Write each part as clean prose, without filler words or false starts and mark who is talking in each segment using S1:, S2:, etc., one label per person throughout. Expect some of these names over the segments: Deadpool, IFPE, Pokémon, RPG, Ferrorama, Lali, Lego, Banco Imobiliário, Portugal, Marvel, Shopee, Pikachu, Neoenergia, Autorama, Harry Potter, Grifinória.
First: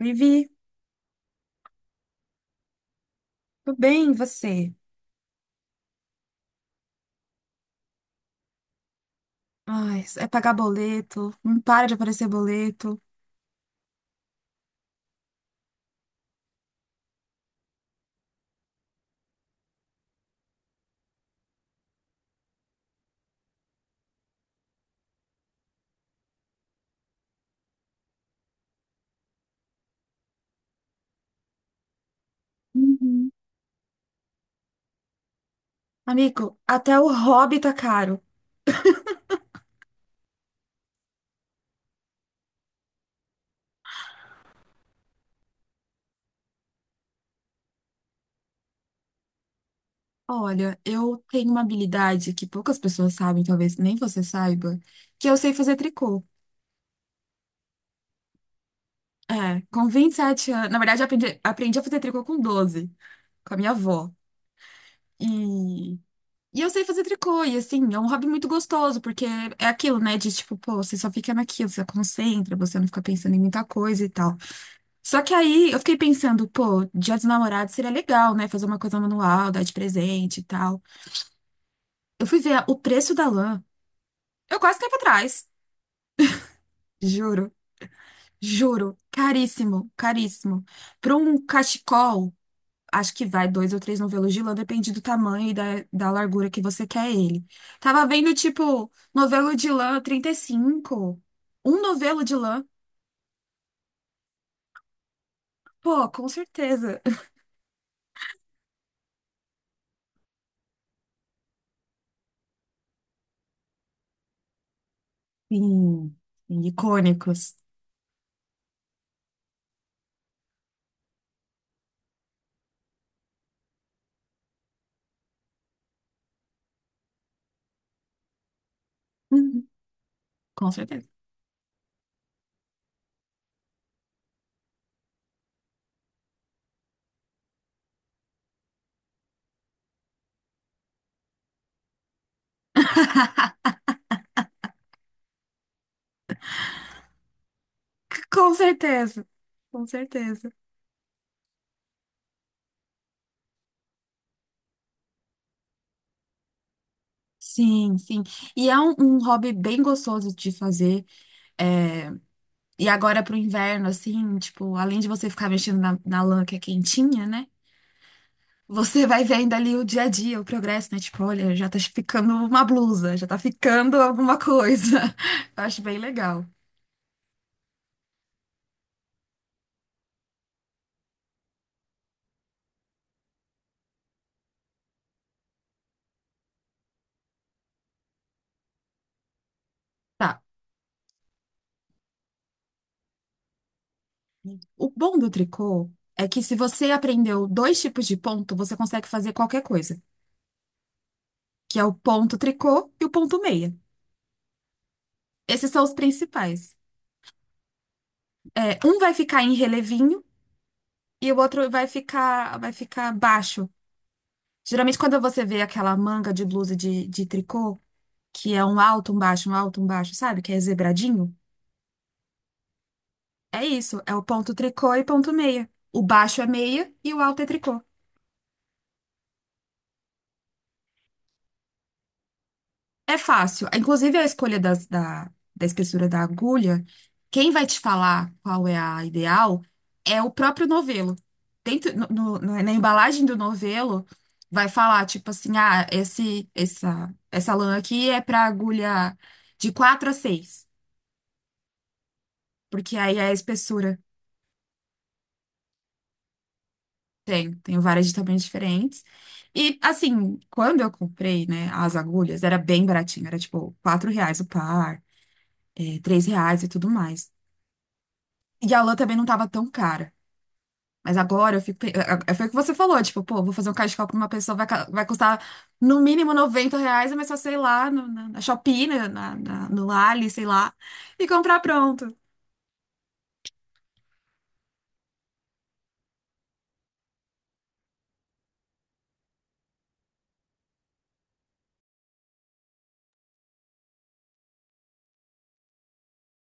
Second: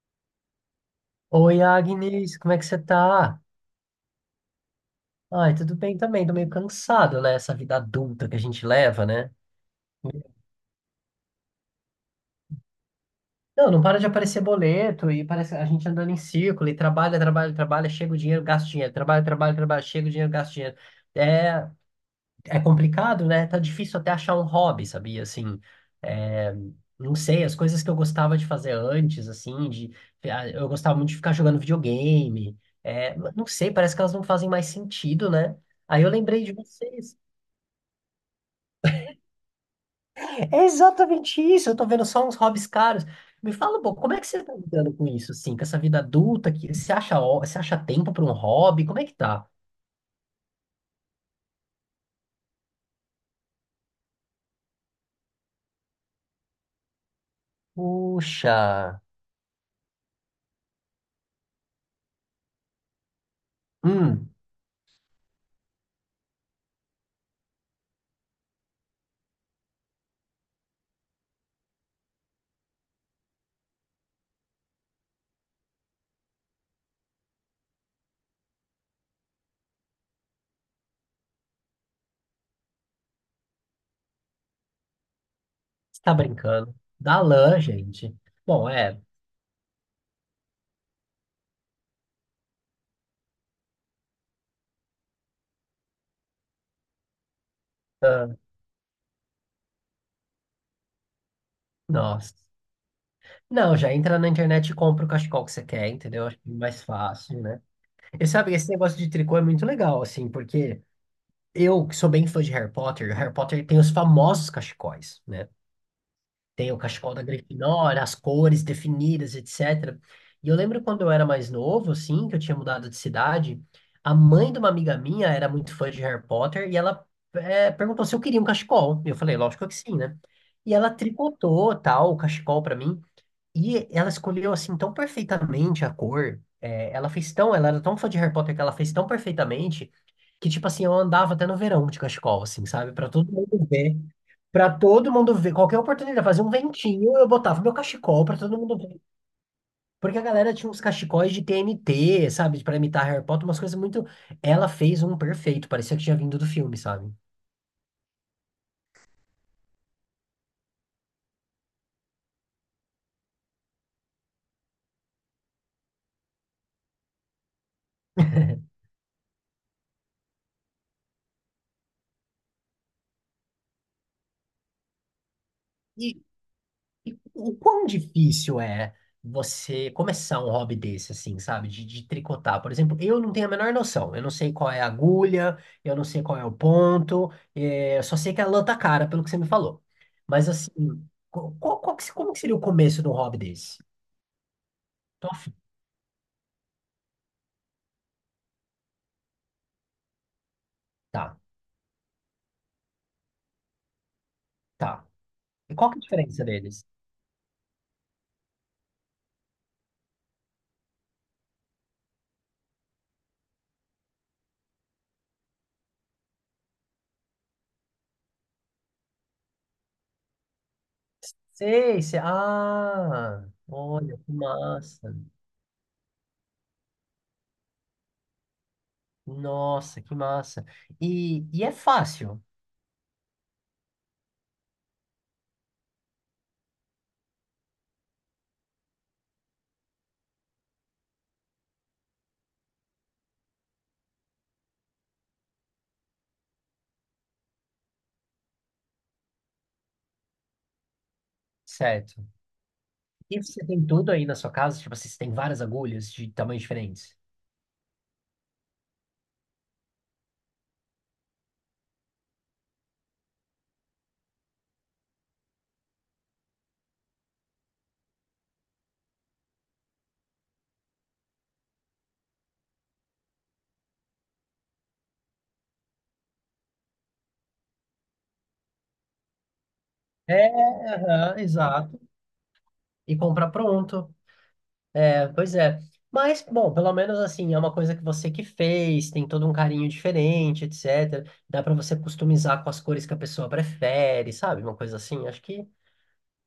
S1: Vivi,
S2: Oi, Agnes, como é que você tá?
S1: tudo bem, e você?
S2: Ai, tudo bem também, tô meio cansado, né? Essa vida adulta que a gente leva, né?
S1: Ai, é pagar boleto, não para de aparecer boleto.
S2: Não, não para de aparecer boleto e parece a gente andando em círculo e trabalha, trabalha, trabalha, chega o dinheiro, gasta o dinheiro, trabalha, trabalha, trabalha, chega o dinheiro, gasta o dinheiro. É, é complicado, né? Tá difícil até achar um hobby, sabia? Assim, é, não sei, as coisas que eu gostava de fazer antes, assim, de ah, eu gostava muito de ficar jogando videogame,
S1: Uhum.
S2: mas não sei, parece que elas não fazem mais sentido, né? Aí eu lembrei de
S1: Amigo, até o
S2: vocês.
S1: hobby tá caro.
S2: É exatamente isso, eu tô vendo só uns hobbies caros. Me fala, pô, como é que você tá lidando com isso, assim, com essa vida adulta que você acha, você acha tempo para um hobby? Como é que tá?
S1: Olha, eu tenho uma habilidade que poucas pessoas sabem, talvez nem você saiba, que eu sei fazer tricô.
S2: Puxa.
S1: É, com 27 anos. Na verdade, eu aprendi a fazer tricô com 12, com a minha avó.
S2: Hum.
S1: E, e eu sei fazer tricô, e assim, é um hobby muito gostoso, porque é aquilo, né, de tipo, pô, você só fica naquilo, você concentra, você não fica pensando em muita coisa e tal. Só que aí eu fiquei pensando, pô, Dia dos Namorados seria legal, né? Fazer uma coisa manual, dar de presente e tal. Eu fui ver o preço da lã. Eu quase caí pra trás.
S2: Você tá brincando. Dá
S1: Juro,
S2: lã, gente. Bom,
S1: juro.
S2: é.
S1: Caríssimo, caríssimo. Pra um cachecol, acho que vai dois ou três novelos de lã, depende do tamanho e da largura que você quer ele. Tava vendo, tipo, novelo de lã 35. Um novelo de
S2: Nossa.
S1: lã.
S2: Não, já entra na internet e compra o cachecol que você quer,
S1: Pô,
S2: entendeu?
S1: com
S2: Acho que é mais
S1: certeza.
S2: fácil, né? E sabe, esse negócio de tricô é muito legal, assim, porque eu, que sou bem fã de Harry Potter, Harry Potter tem os famosos cachecóis, né?
S1: Sim, sim,
S2: Tem o cachecol da
S1: icônicos.
S2: Grifinória, as cores definidas, etc. E eu lembro quando eu era mais novo, assim, que eu tinha mudado de cidade, a mãe de uma amiga minha era muito fã de Harry Potter e ela perguntou se eu queria um cachecol. Eu falei, lógico
S1: Uhum,
S2: que sim, né?
S1: com
S2: E ela
S1: certeza.
S2: tricotou, tal, o cachecol pra mim. E ela escolheu assim tão perfeitamente a cor. Ela era tão fã de Harry Potter que ela fez tão perfeitamente que tipo assim, eu andava até no verão de cachecol, assim, sabe? Pra todo mundo ver. Pra todo mundo ver, qualquer oportunidade, fazia um ventinho, eu botava meu cachecol pra
S1: Com
S2: todo mundo ver.
S1: certeza, com
S2: Porque a
S1: certeza.
S2: galera tinha uns cachecóis de TNT, sabe? Pra imitar Harry Potter, umas coisas muito. Ela fez um perfeito, parecia que tinha vindo do filme, sabe?
S1: Sim, sim. E é um hobby bem gostoso de fazer. É. E agora pro inverno, assim, tipo, além de você ficar mexendo na lã que é quentinha, né? Você vai vendo ali o dia a dia, o progresso, né? Tipo, olha, já tá ficando uma blusa, já tá ficando alguma coisa. Eu acho bem
S2: E,
S1: legal.
S2: E o quão difícil é você começar um hobby desse, assim, sabe? De tricotar. Por exemplo, eu não tenho a menor noção. Eu não sei qual é a agulha, eu não sei qual é o ponto, eu só sei que a lã tá cara, pelo que você me falou.
S1: Tá.
S2: Mas, assim, qual que como que seria o começo de um hobby desse?
S1: O bom
S2: Tô
S1: do
S2: afim.
S1: tricô é que se você aprendeu dois tipos de ponto, você consegue fazer qualquer coisa,
S2: Tá,
S1: que é o ponto tricô e o ponto meia.
S2: tá.
S1: Esses
S2: E
S1: são
S2: qual
S1: os
S2: que é a diferença
S1: principais.
S2: deles?
S1: É, um vai ficar em relevinho e o outro vai ficar baixo. Geralmente, quando você vê aquela manga de blusa de tricô, que é um alto, um baixo, um alto, um baixo, sabe? Que é zebradinho.
S2: Sei, sei. Ah,
S1: É isso, é
S2: olha,
S1: o
S2: que
S1: ponto tricô e
S2: massa.
S1: ponto meia. O baixo é meia e o alto é tricô.
S2: Nossa, que massa. E é fácil,
S1: É fácil. Inclusive, a escolha da espessura da agulha, quem vai te falar qual é a ideal é o próprio novelo. Dentro, na embalagem do novelo, vai falar, tipo assim, ah, essa lã aqui é para agulha de 4 a 6,
S2: certo?
S1: porque aí é a
S2: E você tem
S1: espessura
S2: tudo aí na sua casa? Tipo assim, você tem várias agulhas de tamanhos diferentes?
S1: tem várias de tamanhos diferentes. E, assim, quando eu comprei, né, as agulhas, era bem baratinho, era tipo R$ 4 o par, é, R$ 3 e tudo mais. E a lã também não tava tão cara. Mas agora eu fico. Foi o que você falou, tipo, pô, vou fazer um cachecol pra uma pessoa, vai custar no mínimo R$ 90, mas só sei lá, no, na, na Shopee, no Lali, sei lá,
S2: É,
S1: e
S2: aham,
S1: comprar
S2: exato.
S1: pronto.
S2: E comprar pronto. É, pois é. Mas, bom, pelo menos assim, é uma coisa que você que fez, tem todo um carinho diferente, etc. Dá pra você customizar com as cores que a pessoa prefere, sabe? Uma coisa assim, acho que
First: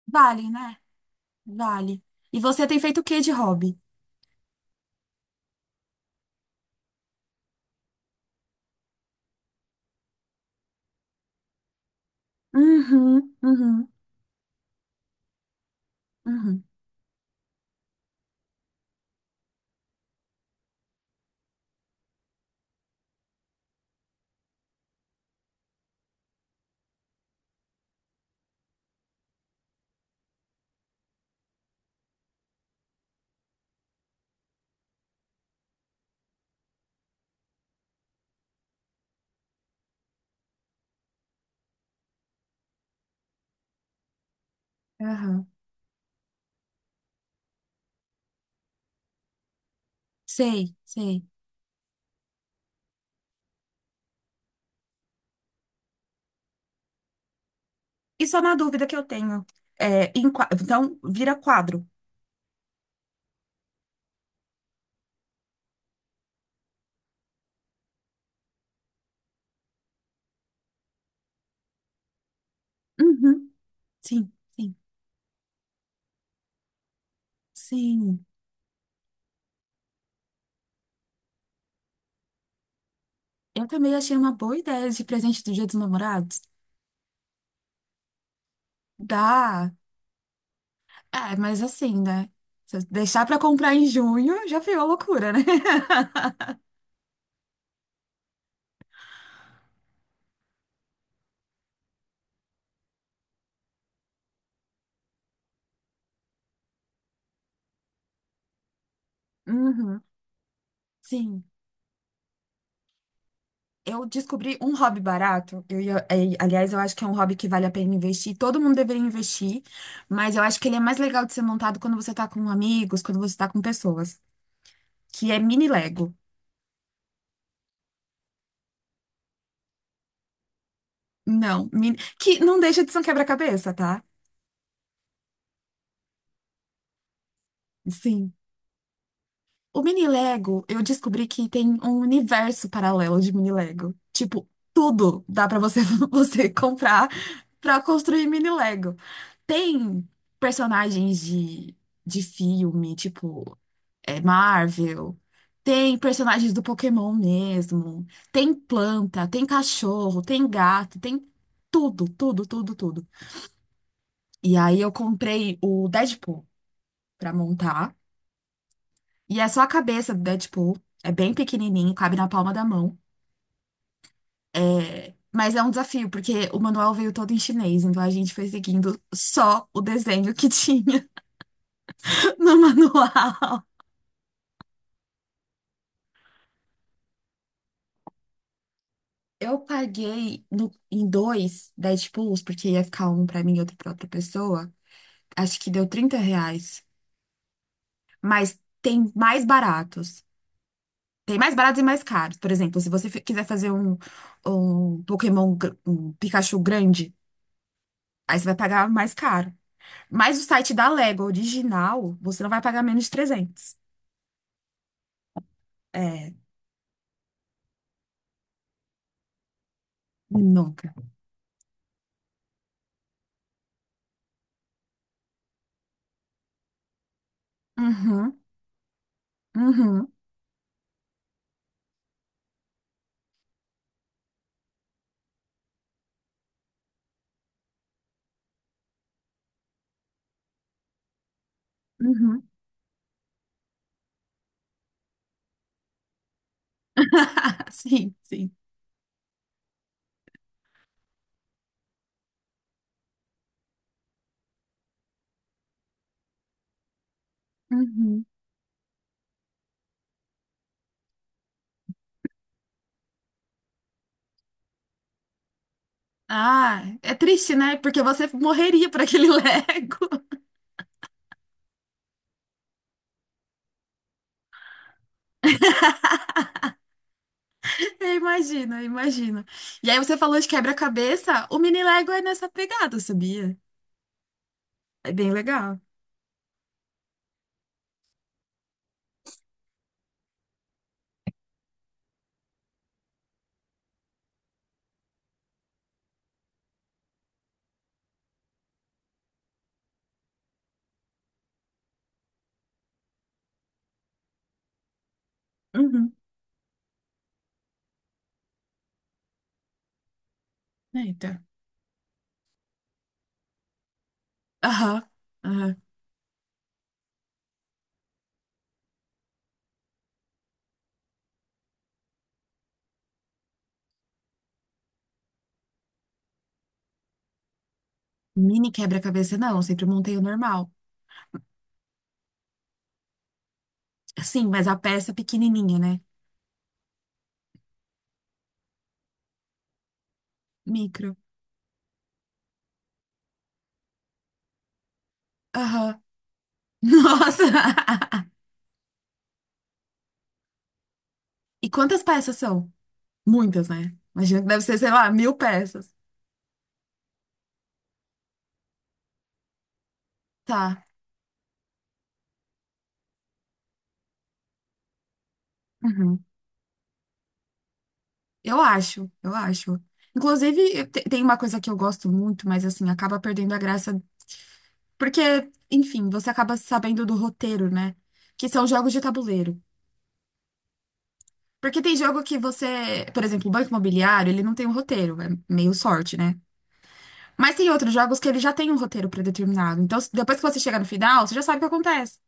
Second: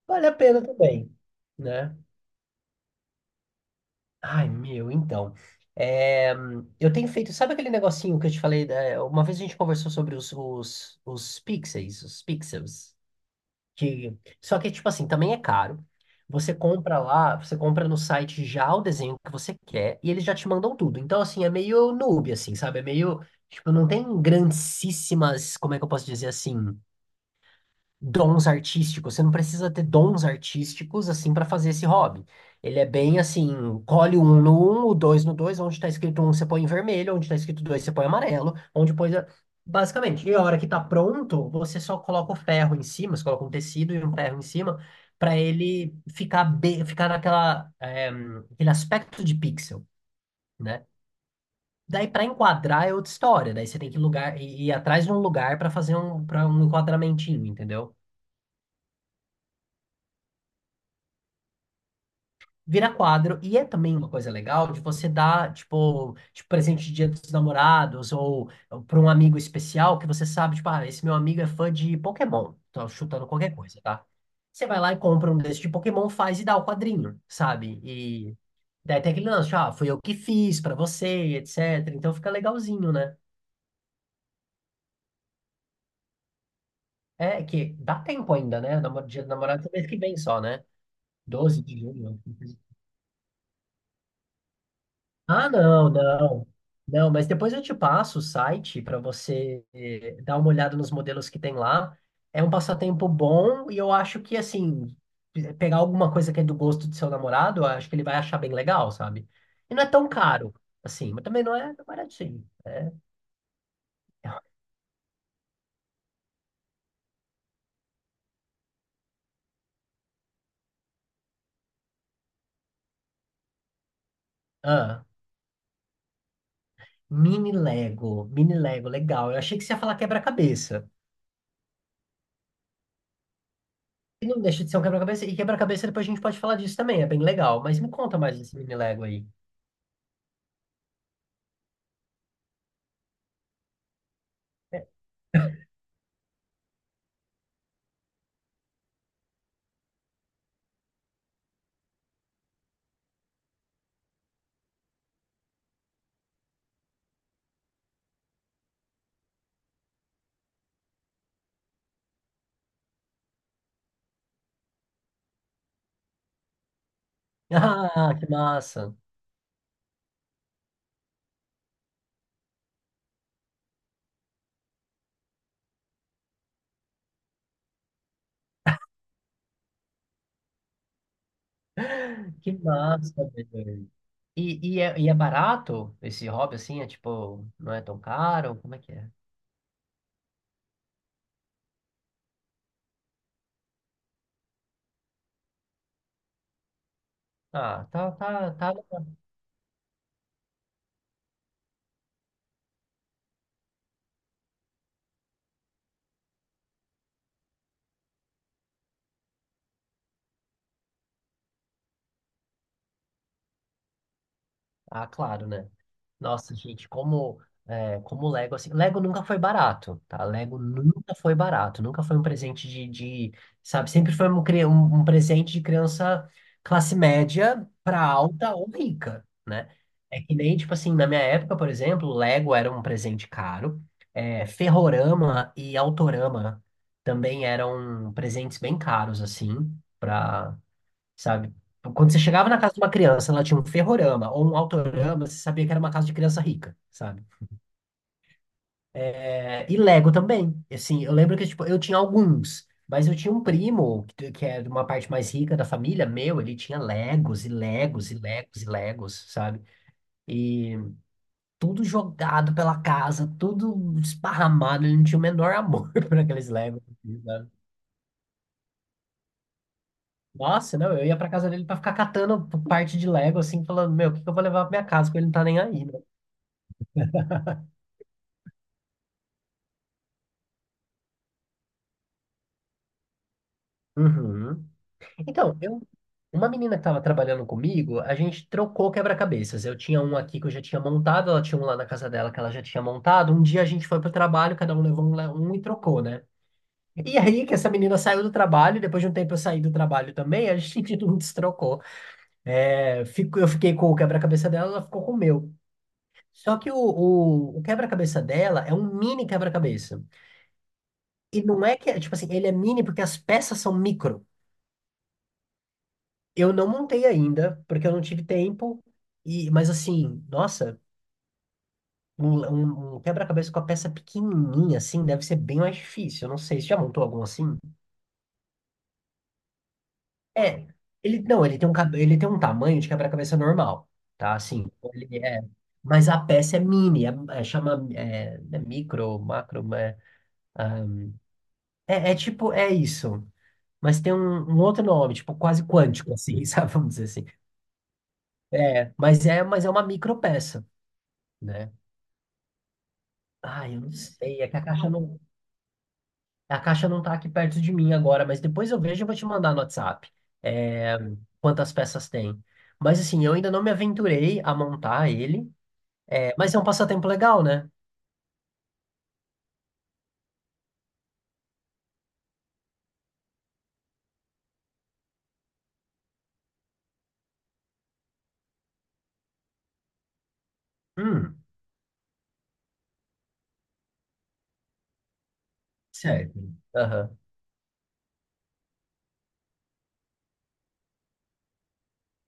S2: vale a
S1: Vale,
S2: pena
S1: né?
S2: também, né?
S1: Vale. E você tem feito o que de hobby?
S2: Ai, meu, então. É, eu tenho feito, sabe aquele negocinho que eu te falei? Uma vez a gente conversou sobre os pixels.
S1: Uhum, uhum,
S2: Só que, tipo assim, também é caro. Você
S1: uhum,
S2: compra lá, você compra no site já o desenho que você quer e eles já te mandam tudo. Então, assim, é meio noob, assim, sabe? É meio, tipo, não tem grandíssimas, como é que eu posso dizer assim? Dons artísticos. Você não precisa ter dons artísticos assim para fazer esse hobby. Ele é bem assim, colhe um no um, o dois no dois, onde está escrito um você põe em vermelho, onde está escrito dois você põe amarelo, onde põe basicamente. E a hora que tá pronto, você só coloca o ferro em cima, você coloca um tecido e um ferro em cima para
S1: aham.
S2: ele ficar bem, ficar aquele aspecto de pixel,
S1: Sei,
S2: né?
S1: sei.
S2: Daí para enquadrar é outra história. Daí você tem que lugar ir atrás de um lugar para fazer para um enquadramentinho, entendeu?
S1: E só na dúvida que eu tenho. É, então, vira quadro.
S2: Vira quadro, e é também uma coisa legal de você dar, tipo, tipo presente de Dia dos Namorados ou para um amigo especial que você sabe, tipo, ah, esse meu amigo é fã de Pokémon. Tô chutando
S1: Uhum,
S2: qualquer coisa, tá?
S1: sim,
S2: Você
S1: sim,
S2: vai lá e compra um desses de Pokémon, faz e dá o quadrinho, sabe?
S1: sim.
S2: E daí tem aquele lance, tipo, ah, fui eu que fiz pra você, etc. Então fica legalzinho, né?
S1: Eu também achei uma boa ideia de presente do Dia dos Namorados.
S2: É que dá tempo ainda, né? Dia dos Namorados é
S1: Dá.
S2: mês que vem só, né?
S1: É, mas
S2: doze de
S1: assim,
S2: junho.
S1: né? Se eu deixar pra comprar em junho, já virou loucura, né?
S2: Ah, não, não. Não, mas depois eu te passo o site para você dar uma olhada nos modelos que tem lá. É um passatempo bom e eu acho que, assim, pegar alguma coisa que é do gosto do seu namorado, eu acho que ele vai achar bem legal, sabe? E não é
S1: Uhum,
S2: tão caro, assim, mas também
S1: sim.
S2: não é baratinho.
S1: Eu descobri um hobby barato. Aliás, eu acho que é um hobby que vale a pena investir. Todo mundo deveria investir, mas eu acho que ele é mais legal de ser montado quando você tá com amigos, quando você tá com pessoas,
S2: Ah,
S1: que é mini Lego.
S2: mini Lego, legal. Eu achei que você ia falar quebra-cabeça.
S1: Não, que não deixa de ser um quebra-cabeça, tá?
S2: E não deixa de ser um quebra-cabeça. E quebra-cabeça depois a gente pode falar disso também, é bem legal. Mas me conta
S1: Sim.
S2: mais desse mini Lego aí.
S1: O mini Lego, eu descobri que tem um universo paralelo de mini Lego. Tipo, tudo dá pra você você comprar pra construir mini Lego. Tem personagens de filme, tipo, é, Marvel. Tem personagens do Pokémon mesmo. Tem planta, tem cachorro, tem gato, tem tudo, tudo, tudo, tudo. E aí eu comprei o Deadpool pra montar.
S2: Ah, que massa.
S1: E é só a cabeça do Deadpool. É bem pequenininho, cabe na palma da mão. É, mas é um desafio, porque o manual veio todo em chinês, então a gente foi seguindo só o desenho que tinha
S2: Que
S1: no
S2: massa,
S1: manual.
S2: velho. E é barato esse hobby assim? É tipo, não é tão caro? Como é que é?
S1: Eu paguei em dois Deadpools, porque ia ficar um pra mim e outro pra outra pessoa. Acho que deu R$ 30.
S2: Ah, tá, tá,
S1: Mas
S2: tá.
S1: tem mais baratos. Tem mais baratos e mais caros. Por exemplo, se você quiser fazer um Pokémon, um Pikachu grande, aí você vai pagar mais caro. Mas o site da Lego original, você não vai pagar menos de 300.
S2: Ah, claro, né?
S1: É,
S2: Nossa, gente, como Lego, assim, Lego nunca foi barato, tá? Lego
S1: nunca.
S2: nunca foi barato, nunca foi um presente de, sabe, sempre foi um presente de criança classe média pra
S1: Uhum,
S2: alta ou rica, né?
S1: uhum,
S2: É que nem, tipo assim, na minha época, por exemplo, Lego era um presente caro, é, Ferrorama e Autorama também eram presentes bem caros, assim, pra sabe? Quando você
S1: uhum.
S2: chegava na casa de uma criança, ela tinha um ferrorama ou um autorama, você sabia que era uma casa de criança rica, sabe?
S1: Sim, sim.
S2: É, e Lego também. Assim, eu lembro que tipo, eu tinha alguns, mas eu tinha um primo que é de uma parte mais rica da família, meu, ele tinha Legos e Legos e
S1: Uhum.
S2: Legos e Legos, sabe? E tudo jogado pela casa, tudo esparramado, ele não tinha o menor amor por aqueles Legos,
S1: Ah, é
S2: sabe?
S1: triste, né? Porque você morreria por aquele Lego.
S2: Nossa, não, eu ia pra casa dele pra ficar catando parte de Lego, assim, falando, meu, o que que eu vou levar pra minha casa, porque ele não tá nem aí, né?
S1: Eu imagino, eu imagino. E aí você falou de quebra-cabeça, o mini Lego é nessa pegada, sabia?
S2: Uhum.
S1: É bem
S2: Então,
S1: legal.
S2: eu, uma menina que estava trabalhando comigo, a gente trocou quebra-cabeças. Eu tinha um aqui que eu já tinha montado, ela tinha um lá na casa dela que ela já tinha montado. Um dia a gente foi pro trabalho, cada um levou um, um e trocou, né? E aí que essa menina saiu do trabalho, depois de um tempo eu saí do trabalho também, a gente não destrocou. É, eu fiquei com o quebra-cabeça dela, ela ficou com o meu.
S1: Uhum.
S2: Só que o quebra-cabeça dela é um mini quebra-cabeça.
S1: Eita.
S2: E não é que, é, tipo assim, ele é mini porque as peças são micro.
S1: Aham, aham.
S2: Eu não montei ainda, porque eu não tive tempo. E, mas assim, nossa, um, um quebra-cabeça com a peça pequenininha assim deve ser bem mais difícil. Eu não sei, você já montou algum assim?
S1: Mini quebra-cabeça, não, eu sempre montei o
S2: É,
S1: normal.
S2: ele não, ele tem um tamanho de quebra-cabeça normal, tá?
S1: Sim, mas
S2: Assim,
S1: a peça
S2: ele é,
S1: pequenininha, né?
S2: mas a peça é mini, é, chama é, é micro, macro, é, ah,
S1: Micro.
S2: é, é tipo é isso, mas tem um, um outro nome, tipo quase
S1: Aham.
S2: quântico assim, sabe? Vamos dizer assim.
S1: Nossa!
S2: É, mas é, mas é uma micropeça.
S1: E
S2: Né?
S1: quantas peças são?
S2: Ah,
S1: Muitas,
S2: eu não
S1: né? Imagino
S2: sei.
S1: que
S2: É que
S1: deve ser, sei lá, mil peças.
S2: a caixa não tá aqui perto de mim agora, mas depois eu vejo e vou te mandar no WhatsApp,
S1: Tá.
S2: é, quantas peças tem. Mas assim, eu ainda não me aventurei a montar ele,
S1: Uhum.
S2: é, mas é um passatempo legal, né?
S1: Eu acho, eu acho. Inclusive, tem uma coisa que eu gosto muito, mas assim, acaba perdendo a graça. Porque, enfim, você acaba sabendo do roteiro, né? Que são jogos de tabuleiro.
S2: Hum,
S1: Porque tem jogo que você, por exemplo, o Banco Imobiliário, ele não tem um roteiro, é meio sorte,
S2: certo.
S1: né?
S2: Aham.
S1: Mas tem outros jogos que ele já tem um roteiro predeterminado. Então, depois que você chega no final, você já sabe o que acontece.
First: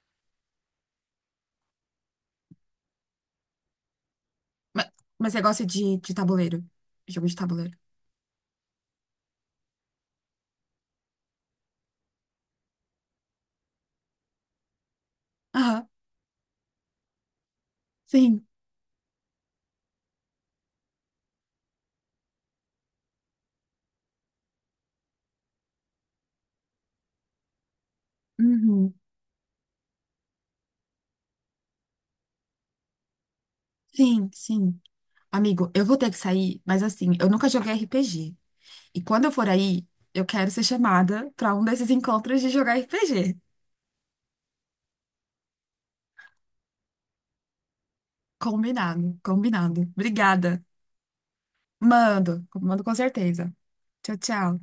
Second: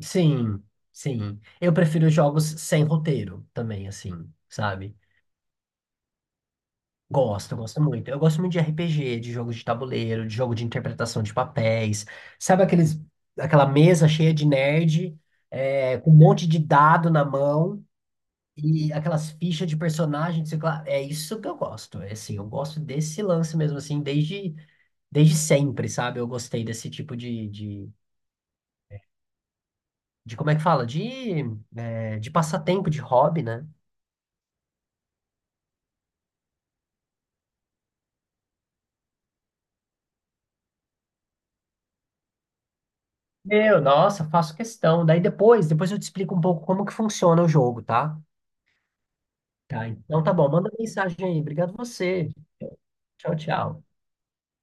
S2: Sim, sim. Eu prefiro jogos sem roteiro também, assim,
S1: Mas,
S2: sabe?
S1: mas você gosta de tabuleiro? Jogo de
S2: Gosto,
S1: tabuleiro.
S2: gosto muito. Eu gosto muito de RPG, de jogo de tabuleiro, de jogo de interpretação de papéis. Sabe aqueles, aquela mesa cheia de nerd,
S1: Aham,
S2: é, com um monte de dado na mão
S1: sim.
S2: e aquelas fichas de personagem, sei lá. É isso que eu gosto. É assim, eu gosto desse lance mesmo, assim, desde sempre, sabe? Eu gostei desse tipo de, de,
S1: Uhum.
S2: de como é que fala? De, é, de passatempo, de hobby, né?
S1: Sim, sim. Amigo, eu vou ter que sair, mas assim, eu nunca joguei RPG. E quando eu for aí, eu quero ser chamada pra um desses encontros de jogar RPG.
S2: Meu, nossa, faço questão. Daí depois eu te explico um pouco como que funciona o jogo, tá?
S1: Combinado, combinado.
S2: Tá, então tá bom.
S1: Obrigada.
S2: Manda mensagem aí. Obrigado você.
S1: Mando, mando com
S2: Tchau,
S1: certeza.
S2: tchau.
S1: Tchau, tchau.